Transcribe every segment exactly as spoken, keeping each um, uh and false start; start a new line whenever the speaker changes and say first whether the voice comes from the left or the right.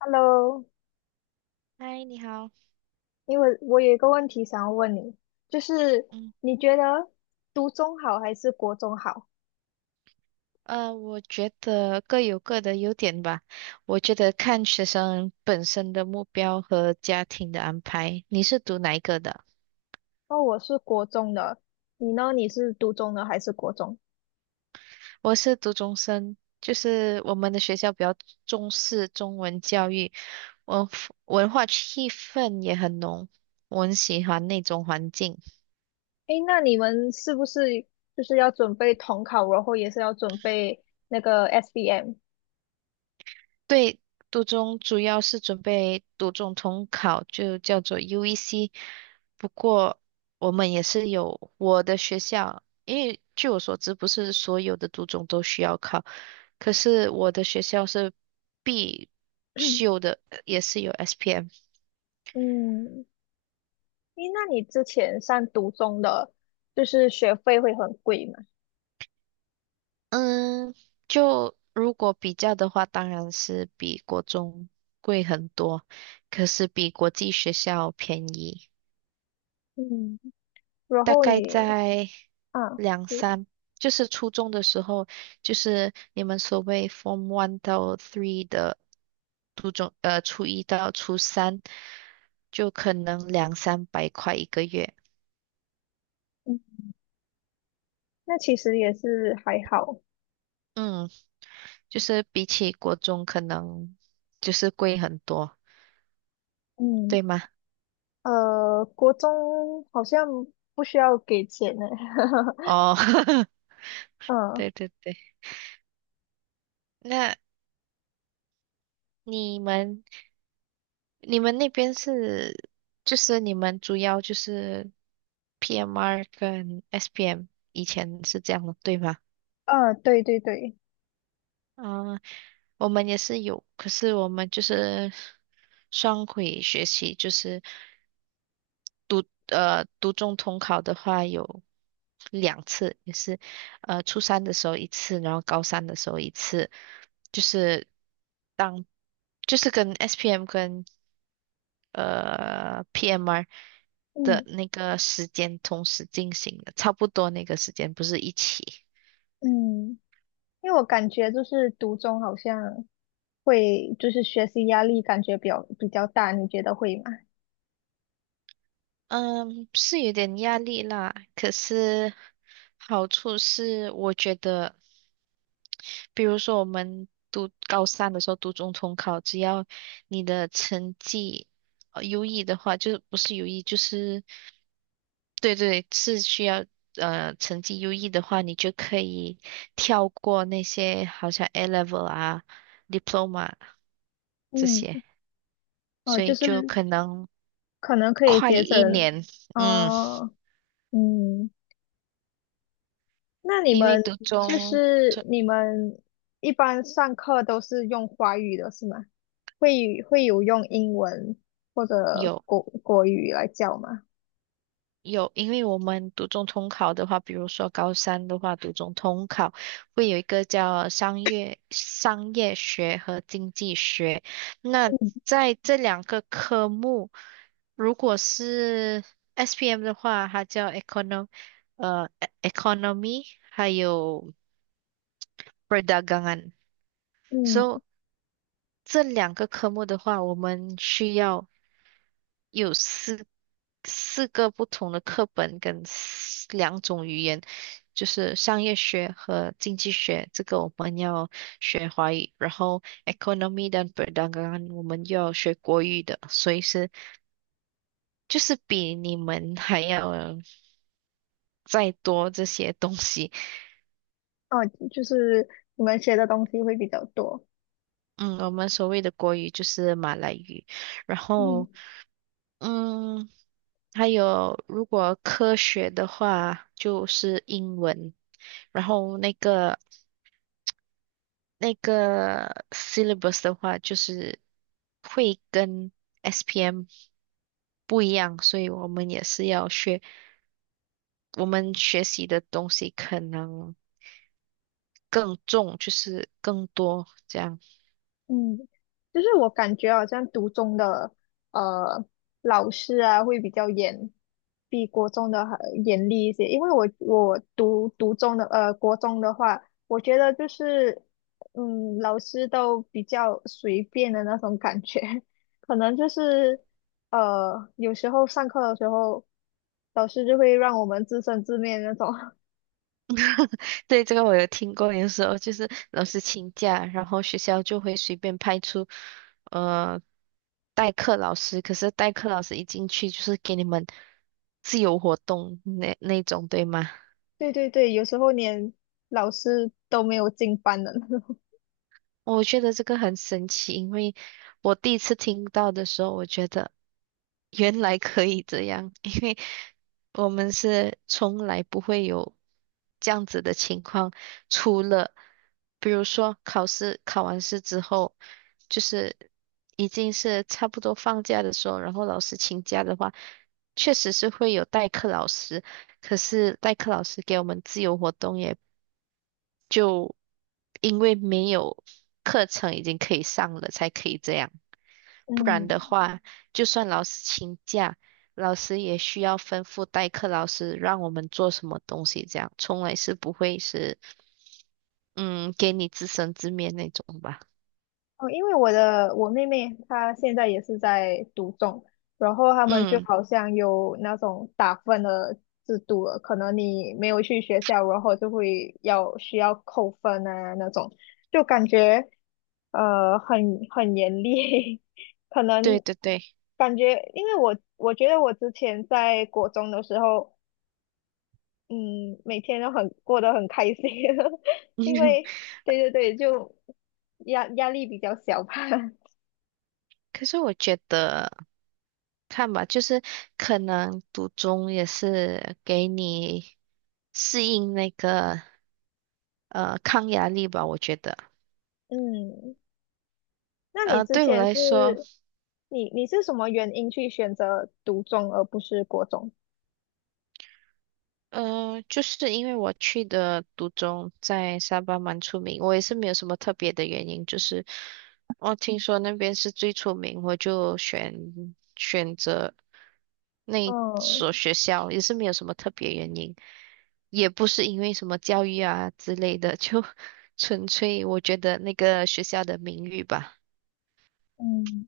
left: Hello，
right: 嗨，你好。
left: 因为我有一个问题想要问你，就是
right: 嗯，
left: 你觉得读中好还是国中好？
right: 呃，我觉得各有各的优点吧。我觉得看学生本身的目标和家庭的安排。你是读哪一个的？
left: 哦，我是国中的，你呢？你是读中的还是国中？
right: 我是读中生，就是我们的学校比较重视中文教育，文文化气氛也很浓，我很喜欢那种环境。
left: 诶，那你们是不是就是要准备统考，然后也是要准备那个 S B M？
right: 对，读中主要是准备读中统考，就叫做 U E C。不过我们也是有我的学校，因为据我所知，不是所有的读中都需要考。可是我的学校是必修的，呃也是有 S P M。
left: 嗯，诶，那你之前上读中的，就是学费会很贵嘛？
right: 嗯，就如果比较的话，当然是比国中贵很多，可是比国际学校便宜。
left: 嗯，然
right: 大
left: 后
right: 概
left: 你
right: 在
left: 啊，
right: 两三，就是初中的时候，就是你们所谓 Form One 到 Three 的初中，呃，初一到初三，就可能两三百块一个月。
left: 嗯，那其实也是还好，
right: 嗯，就是比起国中可能就是贵很多，
left: 嗯。
right: 对吗？
left: 呃，国中好像不需要给钱呢。
right: 哦，
left: 嗯
right: 对对对，那你们你们那边是，就是你们主要就是 P M R 跟 S P M，以前是这样的，对吗？
left: 嗯，对对对，
right: 啊、我们也是有，可是我们就是双轨学习，就是读呃读中统考的话有两次，也是呃初三的时候一次，然后高三的时候一次，就是当就是跟 S P M 跟呃 P M R 的
left: 嗯
right: 那个时间同时进行的，差不多那个时间不是一起。
left: 嗯，因为我感觉就是读中好像会就是学习压力感觉比较比较大，你觉得会吗？
right: 嗯，是有点压力啦，可是好处是我觉得。比如说我们读高三的时候读中统考，只要你的成绩呃优异的话，就不是优异，就是对对，是需要呃成绩优异的话，你就可以跳过那些好像 A level 啊、diploma 这
left: 嗯，
right: 些，
left: 哦，
right: 所
left: 就
right: 以
left: 是
right: 就可能
left: 可能可以
right: 快
left: 节省，
right: 一年。嗯，
left: 哦，嗯。那你
right: 因为
left: 们
right: 读
left: 就
right: 中
left: 是你们一般上课都是用华语的是吗？会会有用英文或者
right: 有。
left: 国国语来教吗？
right: 有，因为我们读中通考的话，比如说高三的话，读中通考会有一个叫商业商业学和经济学。那
left: 嗯，
right: 在这两个科目，如果是 S P M 的话，它叫 econom 呃 e- c o n o m y 还有 perdagangan。
left: 嗯
right: So 这两个科目的话，我们需要。有四四个不同的课本跟四两种语言，就是商业学和经济学，这个我们要学华语，然后 economy 跟 p e r d n g a 我们要学国语的，所以是就是比你们还要再多这些东西。
left: 哦，就是你们学的东西会比较多。
right: 嗯，我们所谓的国语就是马来语，然
left: 嗯
right: 后嗯，还有如果科学的话就是英文。然后那个那个 syllabus 的话，就是会跟 S P M 不一样，所以我们也是要学，我们学习的东西可能更重，就是更多这样。
left: 嗯，就是我感觉好像读中的呃老师啊会比较严，比国中的还严厉一些。因为我我读读中的呃国中的话，我觉得就是嗯老师都比较随便的那种感觉，可能就是呃有时候上课的时候，老师就会让我们自生自灭那种。
right: 对，这个我有听过，有时候就是老师请假，然后学校就会随便派出呃代课老师，可是代课老师一进去就是给你们自由活动那那种，对吗？
left: 对对对，有时候连老师都没有进班的那种。
right: 我觉得这个很神奇，因为我第一次听到的时候，我觉得原来可以这样，因为我们是从来不会有这样子的情况，除了比如说考试考完试之后，就是已经是差不多放假的时候，然后老师请假的话，确实是会有代课老师，可是代课老师给我们自由活动也。就因为没有课程已经可以上了，才可以这样。
left: 嗯。
right: 不然的话，就算老师请假，老师也需要吩咐代课老师让我们做什么东西，这样从来是不会是嗯给你自生自灭那种吧。
left: 哦，因为我的我妹妹她现在也是在读中，然后他们就
right: 嗯，
left: 好像有那种打分的制度了，可能你没有去学校，然后就会要需要扣分啊那种，就感觉呃很很严厉，可
right: 对
left: 能
right: 对对，
left: 感觉因为我我觉得我之前在国中的时候，嗯，每天都很过得很开心，因 为对对对，就压压力比较小吧。
right: 可是我觉得，看吧，就是可能读中也是给你适应那个呃抗压力吧，我觉得。
left: 嗯，那你
right: 呃，
left: 之
right: 对我
left: 前
right: 来说，
left: 是你你是什么原因去选择读中而不是国中？
right: 嗯、就是因为我去的独中在沙巴蛮出名，我也是没有什么特别的原因，就是我听说那边是最出名，我就选选择那
left: 嗯
right: 所学校，也是没有什么特别原因，也不是因为什么教育啊之类的，就 纯粹我觉得那个学校的名誉吧，
left: 嗯，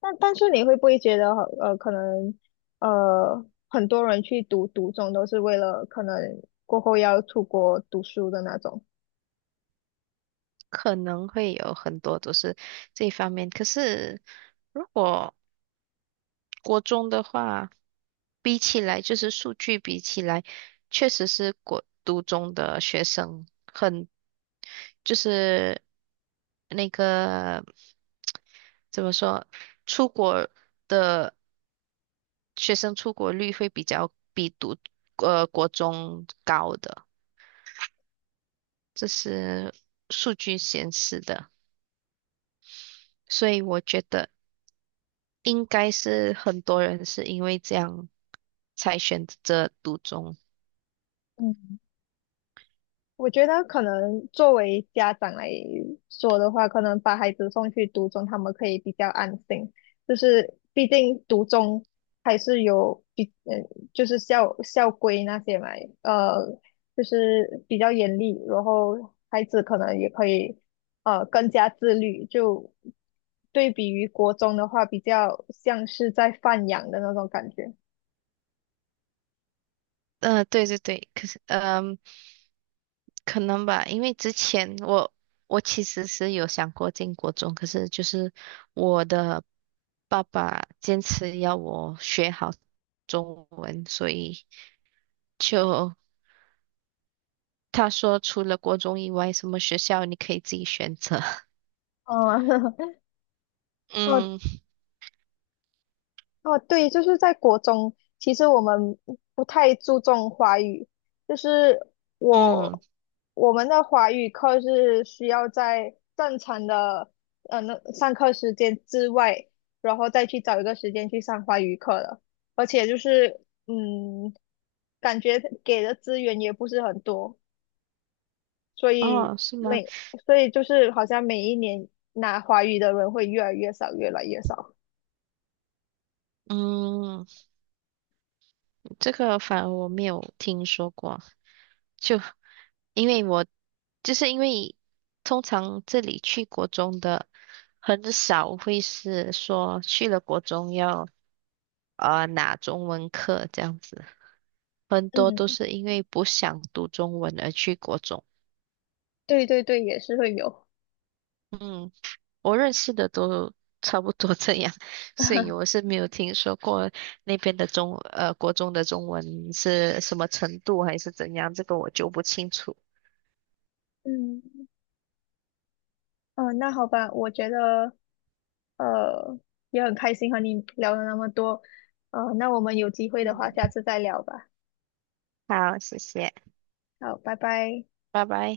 left: 但但是你会不会觉得呃，可能呃，很多人去读读中都是为了可能过后要出国读书的那种？
right: 可能会有很多都是这一方面，可是如果国中的话。比起来，就是数据比起来，确实是国读中的学生很，就是那个怎么说，出国的学生出国率会比较比读呃国中高的，这是数据显示的，所以我觉得应该是很多人是因为这样才选择读中。
left: 嗯。我觉得可能作为家长来说的话，可能把孩子送去读中，他们可以比较安心。就是毕竟读中还是有比嗯，就是校校规那些嘛，呃，就是比较严厉，然后孩子可能也可以呃更加自律。就对比于国中的话，比较像是在放养的那种感觉。
right: 嗯，对对对，可是嗯。可能吧，因为之前我我其实是有想过进国中，可是就是我的爸爸坚持要我学好中文，所以就他说除了国中以外，什么学校你可以自己选择。
left: 嗯，哦
right: 嗯
left: 哦，对，就是在国中，其实我们不太注重华语，就是
right: 嗯，
left: 我我们的华语课是需要在正常的呃那上课时间之外，然后再去找一个时间去上华语课的，而且就是嗯，感觉给的资源也不是很多。所以
right: 哦，是吗？
left: 每所以就是好像每一年拿华语的人会越来越少，越来越少。
right: 嗯，这个反而我没有听说过。就因为我就是因为通常这里去国中的很少会是说去了国中要呃拿中文课这样子，很多都
left: 嗯，
right: 是因为不想读中文而去国中。
left: 对对对，也是会有。
right: 嗯，我认识的都差不多这样，所以我 是没有听说过那边的中呃国中的中文是什么程度还是怎样，这个我就不清楚。
left: 嗯，哦，那好吧，我觉得呃，也很开心和你聊了那么多，呃，那我们有机会的话，
right: 嗯，
left: 下次再聊吧。
right: 好，谢谢，
left: 好，拜拜。
right: 拜拜。